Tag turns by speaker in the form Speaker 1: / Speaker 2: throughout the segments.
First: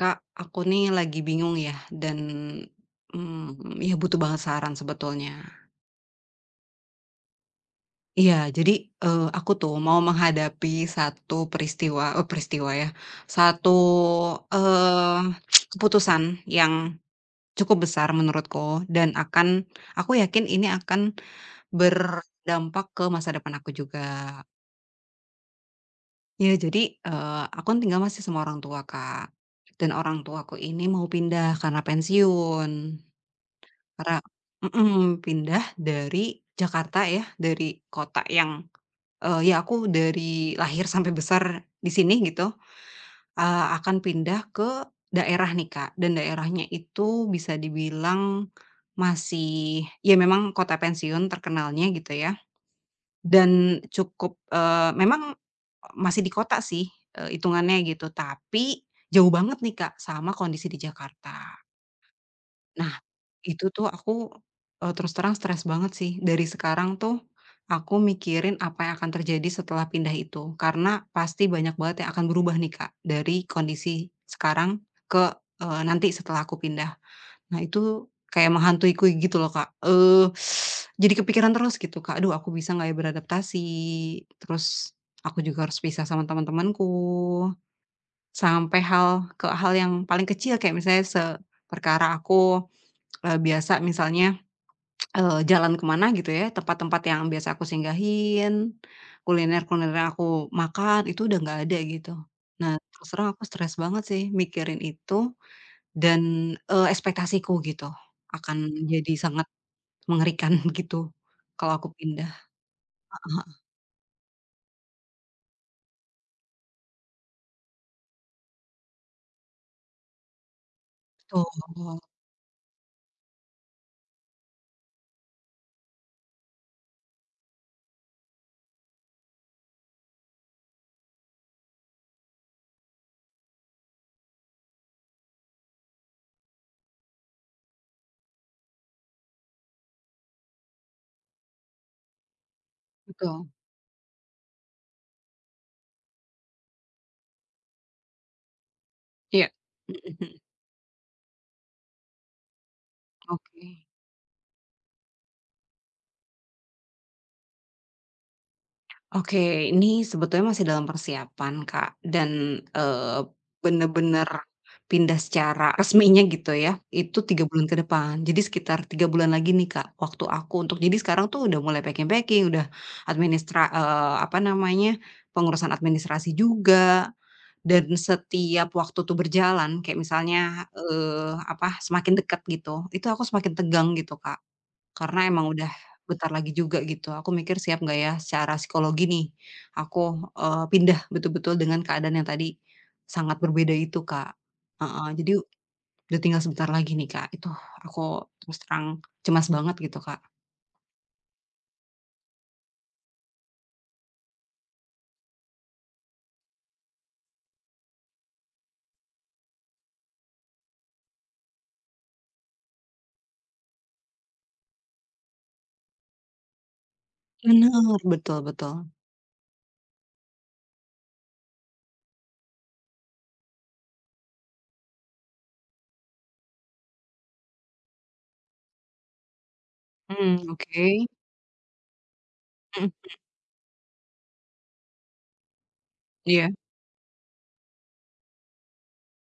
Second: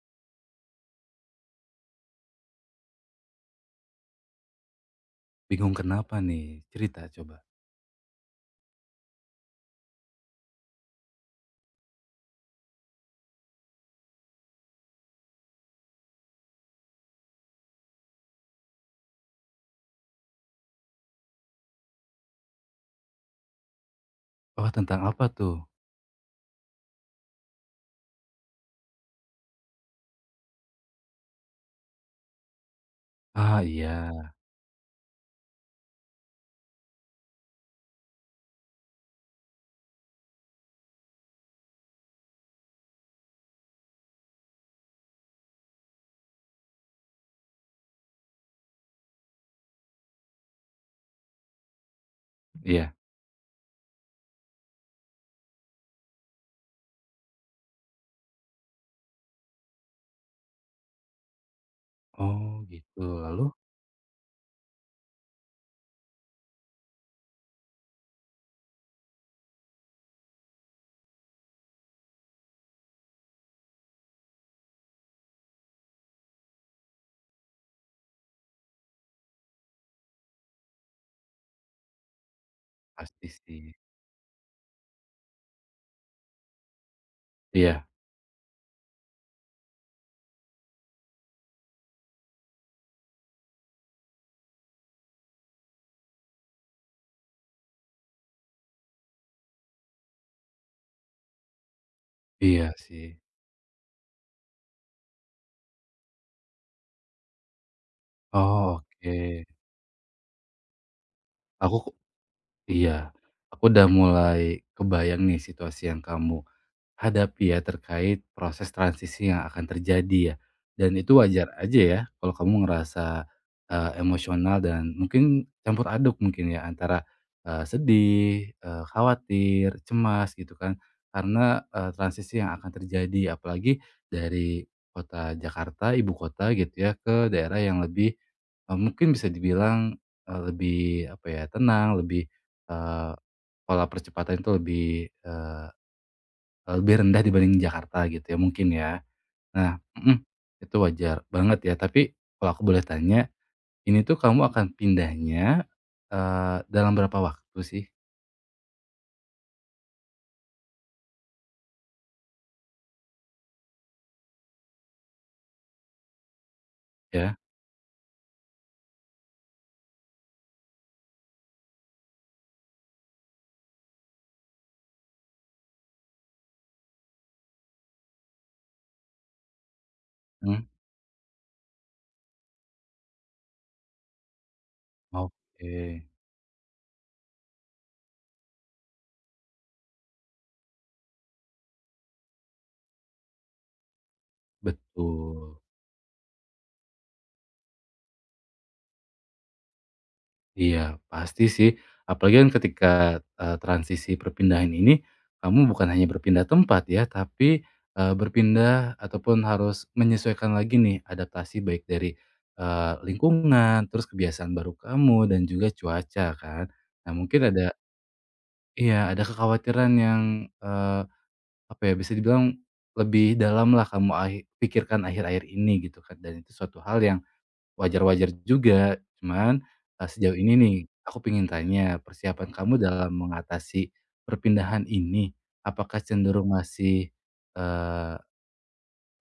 Speaker 1: Kak, aku nih lagi bingung ya dan, ya butuh banget saran sebetulnya.
Speaker 2: Bingung kenapa nih? Cerita coba.
Speaker 1: Iya, jadi, aku tuh mau menghadapi satu peristiwa peristiwa ya, satu, eee, keputusan yang cukup besar menurutku dan akan aku yakin ini akan berdampak ke masa depan aku juga.
Speaker 2: Oh tentang apa tuh?
Speaker 1: Ya jadi, aku kan tinggal masih sama orang tua, Kak, dan orang tuaku ini mau pindah karena pensiun.
Speaker 2: Ah
Speaker 1: Karena
Speaker 2: iya,
Speaker 1: mhm, pindah dari Jakarta ya, dari kota yang, ya aku dari lahir sampai besar di sini gitu, akan pindah ke daerah nih, Kak, dan daerahnya itu bisa dibilang masih ya memang kota pensiun terkenalnya gitu ya,
Speaker 2: iya.
Speaker 1: dan cukup, memang masih di kota sih, itungannya gitu, tapi jauh banget nih, Kak, sama kondisi di Jakarta.
Speaker 2: Oh
Speaker 1: Nah,
Speaker 2: gitu, lalu?
Speaker 1: itu tuh aku, terus terang stres banget sih. Dari sekarang tuh aku mikirin apa yang akan terjadi setelah pindah itu. Karena pasti banyak banget yang akan berubah nih, Kak, dari kondisi sekarang ke, nanti setelah aku pindah. Nah, itu kayak menghantuiku gitu loh, Kak. Jadi kepikiran terus gitu, Kak, "Aduh, aku bisa nggak ya
Speaker 2: Pasti sih.
Speaker 1: beradaptasi?" Terus aku juga harus pisah sama teman-temanku,
Speaker 2: Iya,
Speaker 1: sampai hal ke hal yang paling kecil kayak misalnya se perkara aku, biasa misalnya jalan ke mana gitu ya, tempat-tempat yang biasa aku singgahin, kuliner-kuliner yang aku makan, itu udah nggak ada gitu.
Speaker 2: iya
Speaker 1: Nah,
Speaker 2: sih.
Speaker 1: terus terang aku stres banget sih mikirin itu dan, ekspektasiku gitu, akan
Speaker 2: Oh
Speaker 1: jadi
Speaker 2: oke.
Speaker 1: sangat mengerikan gitu kalau aku
Speaker 2: Aku
Speaker 1: pindah.
Speaker 2: iya, aku udah mulai kebayang nih situasi yang kamu hadapi ya terkait proses transisi yang akan terjadi ya. Dan itu
Speaker 1: Betul,
Speaker 2: wajar aja ya kalau kamu ngerasa emosional dan mungkin campur aduk mungkin ya antara sedih, khawatir, cemas gitu kan. Karena transisi yang akan terjadi apalagi dari kota Jakarta, ibu kota gitu ya ke daerah yang lebih mungkin bisa dibilang lebih apa ya, tenang, lebih eh,
Speaker 1: betul.
Speaker 2: pola percepatan itu lebih rendah dibanding Jakarta gitu ya mungkin ya.
Speaker 1: Iya.
Speaker 2: Nah mhm,
Speaker 1: Mhm, mhm.
Speaker 2: itu wajar banget ya tapi kalau aku boleh tanya,
Speaker 1: Oke.
Speaker 2: ini tuh kamu akan pindahnya, dalam berapa waktu sih
Speaker 1: Oke, ini sebetulnya masih dalam persiapan, Kak, dan, bener-bener pindah secara resminya gitu ya, itu
Speaker 2: ya?
Speaker 1: 3 bulan ke depan. Jadi sekitar 3 bulan lagi nih, Kak, waktu aku untuk jadi sekarang tuh udah mulai packing-packing, udah apa namanya, pengurusan administrasi juga, dan setiap waktu tuh berjalan, kayak misalnya,
Speaker 2: Mhm,
Speaker 1: apa, semakin dekat gitu, itu aku semakin tegang gitu, Kak. Karena emang udah
Speaker 2: oke,
Speaker 1: bentar lagi juga gitu. Aku mikir siap nggak ya secara psikologi nih, aku, pindah betul-betul dengan keadaan yang tadi sangat berbeda itu, Kak. Heeh, jadi
Speaker 2: betul.
Speaker 1: udah tinggal sebentar lagi nih, Kak. Itu aku terus terang cemas banget gitu, Kak.
Speaker 2: Iya, pasti sih. Apalagi kan ketika, transisi perpindahan ini, kamu bukan hanya berpindah tempat ya, tapi, berpindah ataupun harus menyesuaikan lagi nih adaptasi baik dari, lingkungan, terus kebiasaan baru kamu dan juga cuaca kan. Nah mungkin ada,
Speaker 1: Bener, betul, betul.
Speaker 2: iya, ada kekhawatiran yang, eee, apa ya, bisa dibilang lebih dalam lah kamu ahi pikirkan akhir-akhir ini gitu kan, dan itu suatu hal yang wajar-wajar juga, cuman,
Speaker 1: Hmm,
Speaker 2: sejauh ini nih,
Speaker 1: oke.
Speaker 2: aku pengen tanya, persiapan kamu
Speaker 1: Mhm,
Speaker 2: dalam mengatasi perpindahan ini, apakah
Speaker 1: iya,
Speaker 2: cenderung masih, eee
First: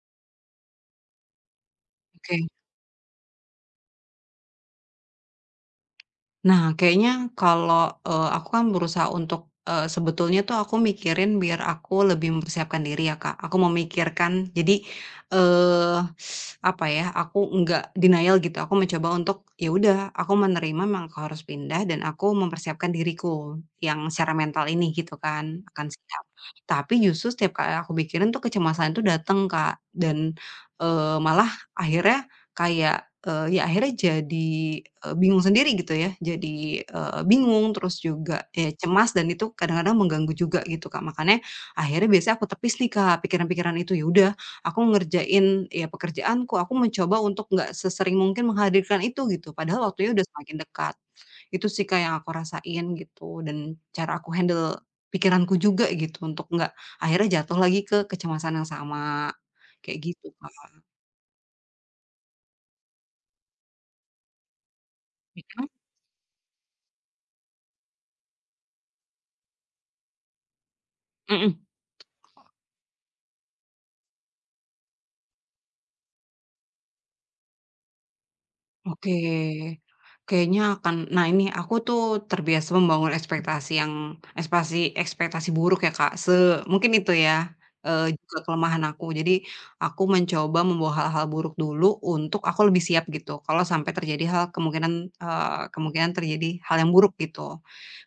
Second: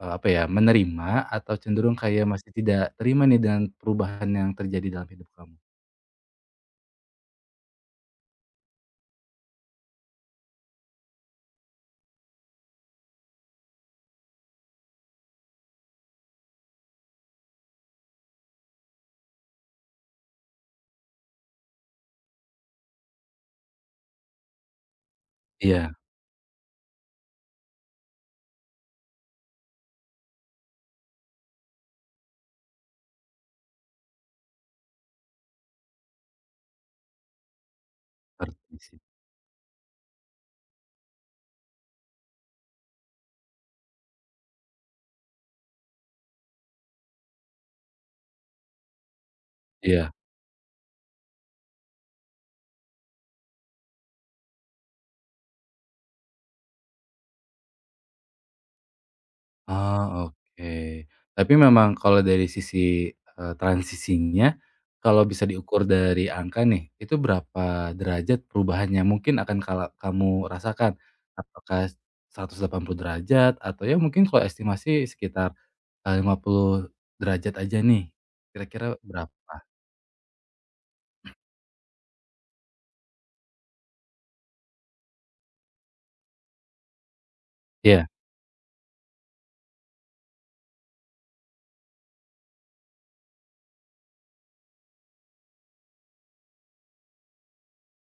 Speaker 2: eee, apa ya, menerima atau cenderung kayak
Speaker 1: oke.
Speaker 2: masih tidak terima nih dengan perubahan yang terjadi dalam hidup kamu?
Speaker 1: Nah, kayaknya kalau, aku kan berusaha untuk, sebetulnya tuh aku mikirin biar aku lebih mempersiapkan diri ya, Kak. Aku memikirkan jadi, eee, apa ya, aku nggak denial gitu, aku mencoba untuk, ya udah aku menerima memang aku harus pindah dan aku mempersiapkan diriku yang secara mental ini gitu kan, akan
Speaker 2: Iya,
Speaker 1: siap. Tapi justru setiap kali aku pikirin tuh kecemasan itu datang, Kak, dan, malah akhirnya kayak, ya akhirnya jadi, bingung sendiri gitu ya, jadi, bingung terus juga, ya
Speaker 2: ngerti sih.
Speaker 1: cemas dan itu kadang-kadang mengganggu juga gitu, Kak. Makanya akhirnya biasanya aku tepis nih, Kak, pikiran-pikiran itu. Ya udah, aku ngerjain, ya pekerjaanku, aku mencoba untuk nggak sesering mungkin menghadirkan itu gitu, padahal
Speaker 2: Iya.
Speaker 1: waktunya udah semakin dekat. Itu sih, Kak, yang aku rasain gitu dan cara aku handle pikiranku juga gitu untuk nggak akhirnya jatuh lagi ke kecemasan yang sama, kayak
Speaker 2: Ah
Speaker 1: gitu, Kak.
Speaker 2: oke. Tapi memang kalau dari sisi, transisinya, kalau bisa
Speaker 1: Mhm,
Speaker 2: diukur dari angka nih, itu berapa derajat perubahannya mungkin akan kala kamu rasakan?
Speaker 1: mhm.
Speaker 2: Apakah 180 derajat atau ya mungkin kalau estimasi sekitar, 50 derajat aja nih, kira-kira
Speaker 1: Oke,
Speaker 2: berapa?
Speaker 1: kayaknya akan, nah, ini aku tuh terbiasa membangun ekspektasi yang ekspasi ekspektasi buruk ya, Kak, se mungkin itu ya,
Speaker 2: Iya,
Speaker 1: juga kelemahan aku. Jadi aku mencoba membawa hal-hal buruk dulu untuk aku lebih siap gitu, kalau sampai terjadi hal kemungkinan terjadi hal yang buruk gitu.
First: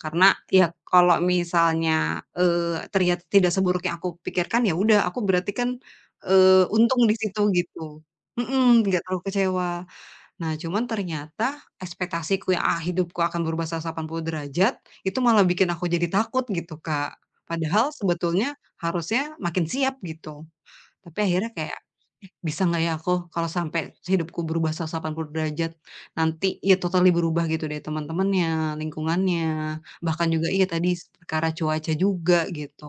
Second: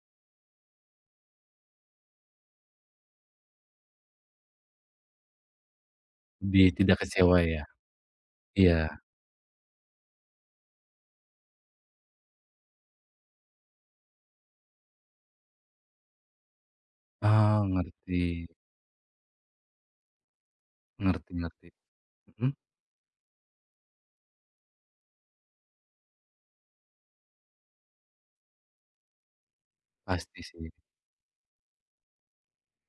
Speaker 1: Karena ya kalau misalnya, ternyata tidak seburuk yang aku pikirkan, ya udah aku berarti kan,
Speaker 2: lebih tidak
Speaker 1: untung di
Speaker 2: kecewa
Speaker 1: situ
Speaker 2: ya?
Speaker 1: gitu. Mhm, nggak
Speaker 2: Iya.
Speaker 1: terlalu kecewa. Nah, cuman ternyata ekspektasiku yang, "Ah, hidupku akan berubah 180 derajat," itu malah bikin aku jadi takut gitu, Kak.
Speaker 2: Ah
Speaker 1: Padahal
Speaker 2: ngerti.
Speaker 1: sebetulnya harusnya makin siap gitu. Tapi
Speaker 2: Ngerti,
Speaker 1: akhirnya
Speaker 2: ngerti.
Speaker 1: kayak, "Eh,
Speaker 2: Mhm,
Speaker 1: bisa nggak ya aku kalau sampai hidupku berubah 180 derajat, nanti ya totally berubah gitu deh teman-temannya, lingkungannya, bahkan
Speaker 2: pasti
Speaker 1: juga iya
Speaker 2: sih.
Speaker 1: tadi perkara cuaca juga," gitu.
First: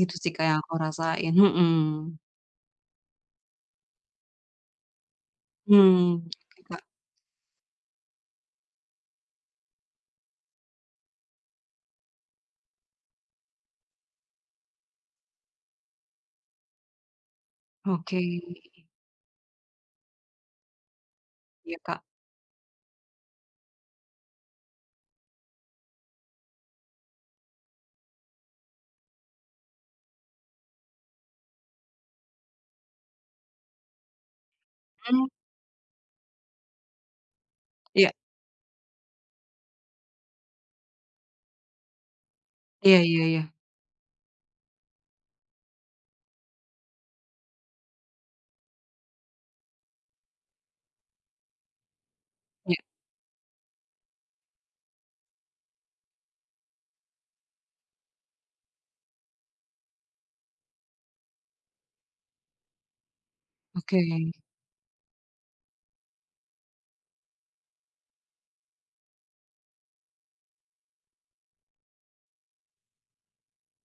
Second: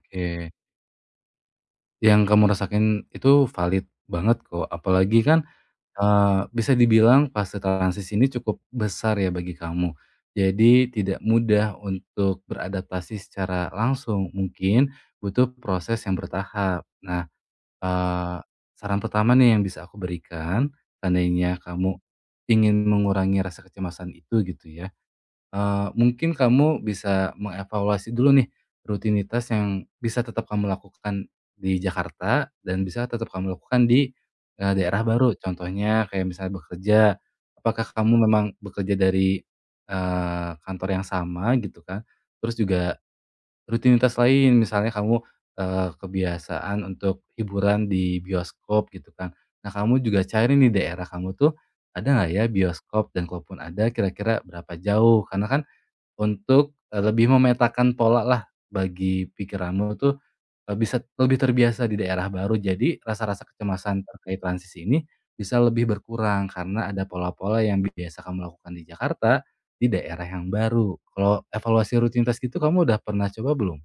Speaker 1: Gitu sih, Kak, yang aku rasain, mhm.
Speaker 2: Yang kamu rasain itu valid banget kok, apalagi kan,
Speaker 1: Hmm, oke,
Speaker 2: bisa
Speaker 1: Kak.
Speaker 2: dibilang fase transisi ini cukup besar ya bagi kamu. Jadi tidak mudah untuk beradaptasi secara langsung, mungkin butuh proses yang bertahap. Nah,
Speaker 1: Oke,
Speaker 2: eee, saran pertama nih yang bisa aku berikan, seandainya
Speaker 1: iya, Kak.
Speaker 2: kamu ingin mengurangi rasa kecemasan itu gitu ya, mungkin kamu bisa mengevaluasi dulu nih, rutinitas yang bisa tetap kamu lakukan di Jakarta dan bisa tetap kamu lakukan di, daerah
Speaker 1: Hmm,
Speaker 2: baru. Contohnya kayak misalnya bekerja, apakah
Speaker 1: iya.
Speaker 2: kamu memang bekerja dari, kantor yang sama gitu kan, terus
Speaker 1: Iya,
Speaker 2: juga
Speaker 1: iya, iya.
Speaker 2: rutinitas lain misalnya kamu, kebiasaan untuk hiburan di bioskop gitu kan. Nah kamu juga cari nih daerah kamu tuh, ada nggak ya
Speaker 1: Ya,
Speaker 2: bioskop dan kalaupun ada kira-kira berapa jauh? Karena kan untuk, lebih memetakan pola lah bagi pikiranmu tuh, bisa lebih terbiasa di daerah baru. Jadi rasa-rasa
Speaker 1: oke.
Speaker 2: kecemasan terkait transisi ini bisa lebih berkurang karena ada pola-pola yang biasa kamu lakukan di Jakarta, di daerah yang baru. Kalau evaluasi rutinitas gitu kamu udah pernah coba belum?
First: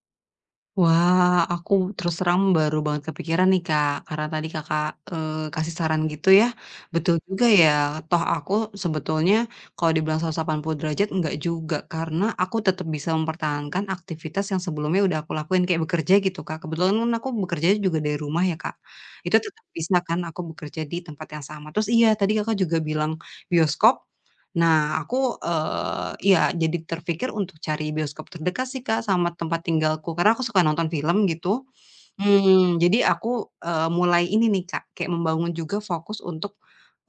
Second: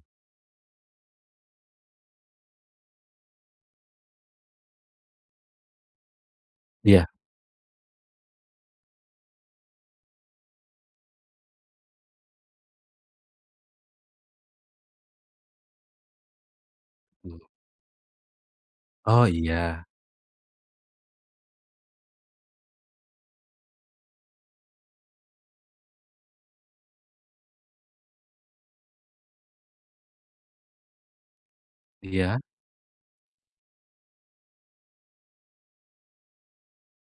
Speaker 1: Wah, aku terus terang baru banget kepikiran nih, Kak, karena tadi Kakak, kasih saran gitu ya.
Speaker 2: Iya.
Speaker 1: Betul juga ya, toh aku sebetulnya kalau dibilang 180 derajat enggak juga, karena aku tetap bisa mempertahankan aktivitas yang sebelumnya udah aku lakuin, kayak bekerja gitu, Kak. Kebetulan kan aku bekerja juga dari rumah ya, Kak.
Speaker 2: Oh
Speaker 1: Itu tetap
Speaker 2: iya,
Speaker 1: bisa kan aku bekerja di tempat yang sama. Terus iya, tadi Kakak juga bilang bioskop. Nah, aku, iya jadi terpikir untuk cari bioskop terdekat sih, Kak, sama tempat tinggalku, karena aku suka nonton film gitu.
Speaker 2: iya,
Speaker 1: Mmm, jadi aku, mulai ini nih, Kak, kayak membangun juga fokus untuk,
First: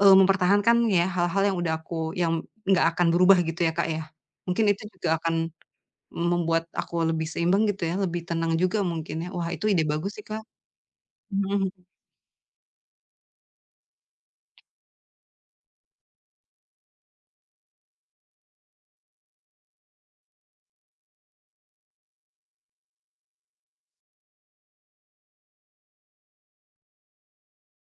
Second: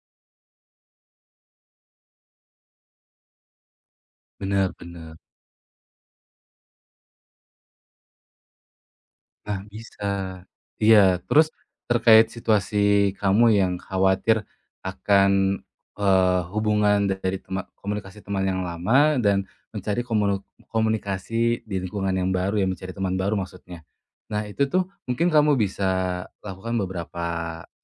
Speaker 1: mempertahankan ya hal-hal yang udah aku yang nggak akan berubah gitu ya, Kak, ya. Mungkin itu juga
Speaker 2: benar-benar.
Speaker 1: akan membuat aku lebih seimbang gitu ya, lebih tenang juga mungkin ya. Wah,
Speaker 2: Nah,
Speaker 1: itu ide
Speaker 2: bisa.
Speaker 1: bagus sih, Kak.
Speaker 2: Iya, terus
Speaker 1: Mhm, mhm.
Speaker 2: terkait situasi kamu yang khawatir akan, hubungan dari tema komunikasi teman yang lama dan mencari komunikasi di lingkungan yang baru ya, mencari teman baru maksudnya. Nah, itu tuh mungkin kamu bisa lakukan beberapa,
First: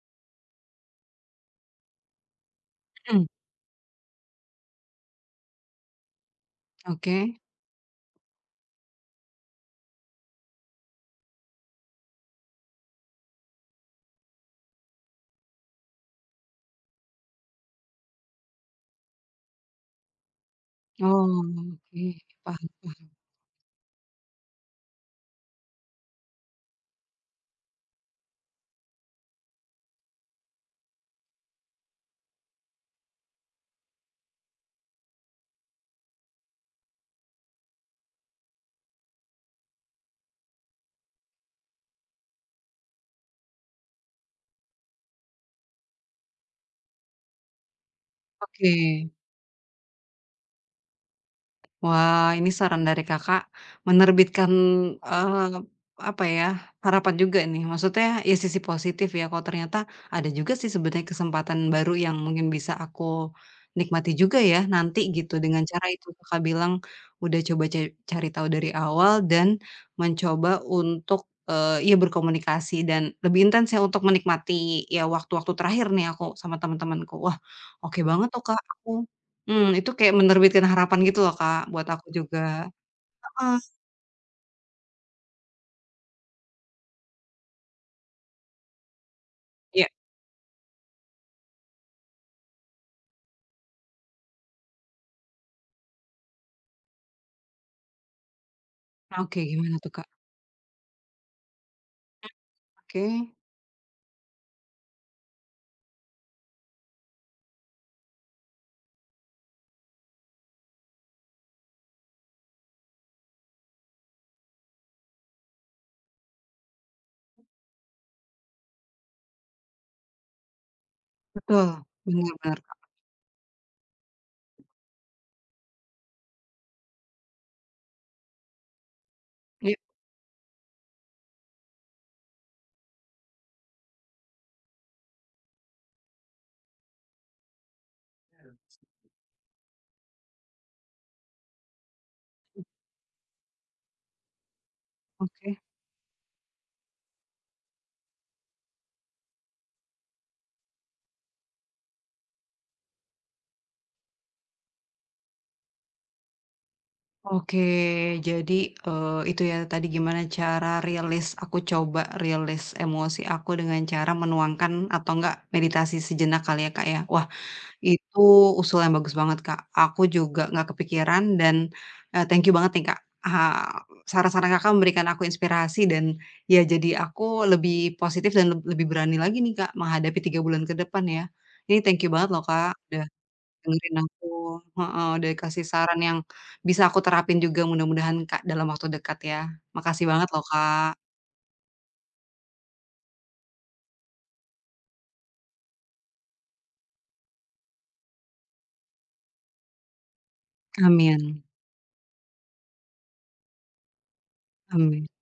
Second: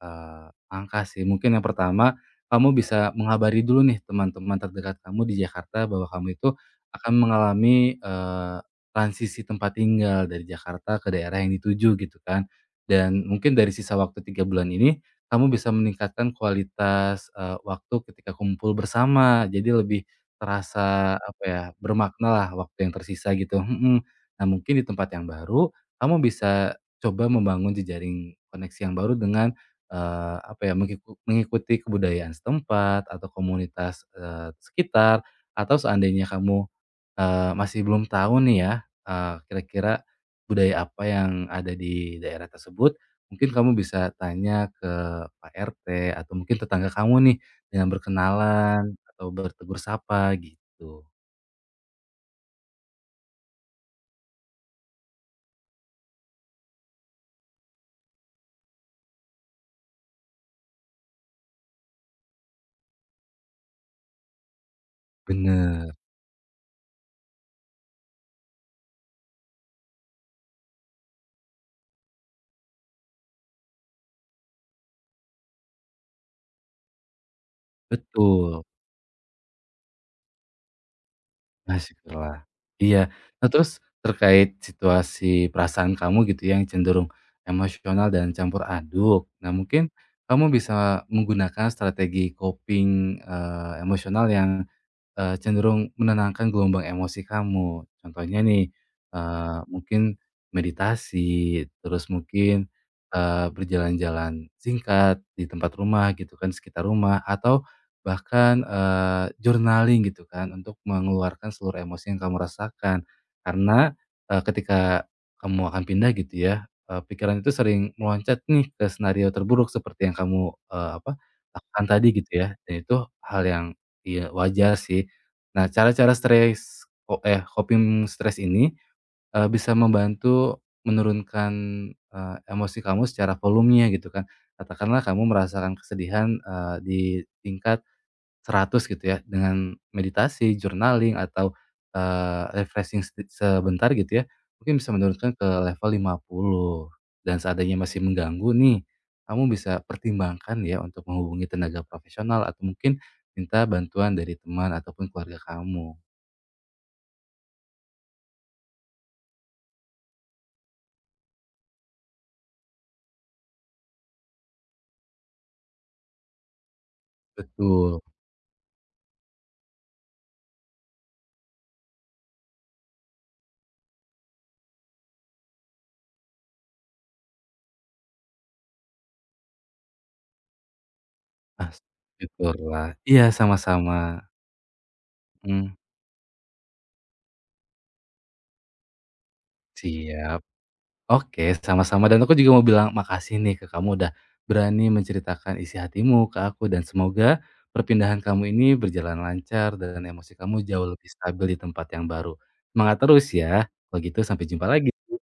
Speaker 2: eee, langkah sih. Mungkin yang pertama, kamu bisa mengabari dulu nih teman-teman terdekat kamu di Jakarta bahwa kamu itu akan
Speaker 1: Oke.
Speaker 2: mengalami, eh, transisi tempat tinggal dari Jakarta ke daerah yang dituju gitu kan. Dan mungkin dari sisa waktu 3 bulan ini, kamu bisa meningkatkan kualitas, waktu ketika kumpul bersama. Jadi lebih terasa,
Speaker 1: Oh,
Speaker 2: apa ya,
Speaker 1: oke.
Speaker 2: bermakna lah
Speaker 1: Paham,
Speaker 2: waktu yang
Speaker 1: paham.
Speaker 2: tersisa gitu, mhm. Nah mungkin di tempat yang baru, kamu bisa coba membangun jejaring koneksi yang baru dengan, apa ya, mengikuti kebudayaan setempat atau komunitas, sekitar, atau seandainya kamu masih belum tahu nih ya, kira-kira budaya apa yang ada di daerah tersebut. Mungkin kamu bisa tanya ke Pak RT atau mungkin tetangga kamu nih dengan
Speaker 1: Oke.
Speaker 2: berkenalan atau bertegur sapa gitu.
Speaker 1: Wah, ini saran dari Kakak menerbitkan, eee, apa ya, harapan juga nih. Maksudnya ya sisi positif ya, kalau ternyata ada juga sih sebenarnya kesempatan baru yang mungkin bisa aku nikmati juga ya nanti gitu, dengan cara
Speaker 2: Bener,
Speaker 1: itu Kakak bilang udah coba cari tahu dari awal dan mencoba untuk, ya berkomunikasi dan lebih intens ya untuk menikmati ya waktu-waktu terakhir nih aku sama teman-temanku. Wah, oke banget tuh, Kak,
Speaker 2: betul,
Speaker 1: aku. Itu kayak menerbitkan harapan gitu loh, Kak, buat aku juga.
Speaker 2: masyaAllah. Iya. Nah
Speaker 1: Heeh.
Speaker 2: terus terkait situasi perasaan kamu gitu ya, yang cenderung emosional dan campur aduk. Nah
Speaker 1: Iya.
Speaker 2: mungkin kamu bisa menggunakan strategi coping, emosional yang cenderung menenangkan gelombang emosi kamu. Contohnya nih,
Speaker 1: Oke, gimana tuh, Kak?
Speaker 2: mungkin meditasi, terus mungkin,
Speaker 1: Oke.
Speaker 2: berjalan-jalan singkat di tempat rumah gitu kan, sekitar rumah, atau bahkan, journaling gitu kan, untuk mengeluarkan seluruh emosi yang kamu rasakan. Karena, ketika kamu akan pindah gitu ya, pikiran itu sering meloncat nih ke senario terburuk seperti yang kamu, apa,
Speaker 1: Betul,
Speaker 2: lakukan tadi
Speaker 1: bener,
Speaker 2: gitu ya,
Speaker 1: bener,
Speaker 2: dan
Speaker 1: Kak.
Speaker 2: itu hal yang, iya, wajar sih. Nah, cara-cara coping stres ini, bisa
Speaker 1: Iya,
Speaker 2: membantu menurunkan, emosi kamu secara volumenya gitu kan. Katakanlah kamu merasakan kesedihan, di tingkat 100 gitu ya, dengan meditasi, journaling, atau, refreshing sebentar gitu ya, mungkin bisa menurunkan ke
Speaker 1: oke.
Speaker 2: level 50. Dan seandainya masih mengganggu nih, kamu bisa pertimbangkan ya untuk menghubungi tenaga profesional atau mungkin minta bantuan dari teman ataupun keluarga kamu.
Speaker 1: Oke, jadi, itu ya tadi gimana cara rilis, aku coba rilis emosi aku dengan cara menuangkan atau enggak meditasi sejenak kali ya, Kak, ya? Wah,
Speaker 2: Betul,
Speaker 1: itu usul yang bagus banget, Kak. Aku juga nggak kepikiran dan, thank you banget nih, Kak, eee, saran-saran Kakak memberikan aku inspirasi dan ya jadi aku lebih positif dan lebih berani lagi nih, Kak, menghadapi 3 bulan ke depan ya.
Speaker 2: pas,
Speaker 1: Ini thank you banget loh, Kak,
Speaker 2: syukurlah.
Speaker 1: udah
Speaker 2: Iya, sama-sama,
Speaker 1: dengerin aku, heeh, udah kasih
Speaker 2: mhm,
Speaker 1: saran yang bisa aku terapin juga mudah-mudahan, Kak, dalam waktu dekat ya. Makasih banget
Speaker 2: siap.
Speaker 1: loh, Kak.
Speaker 2: Oke, sama-sama dan aku juga mau bilang makasih nih ke kamu udah berani menceritakan isi hatimu ke aku dan semoga perpindahan kamu ini berjalan lancar dan emosi kamu jauh lebih
Speaker 1: Amin,
Speaker 2: stabil di tempat yang baru. Semangat terus ya, kalau gitu sampai jumpa
Speaker 1: amin.
Speaker 2: lagi.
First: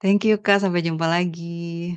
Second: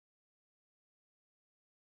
Speaker 1: Thank you, Kak, sampai jumpa lagi.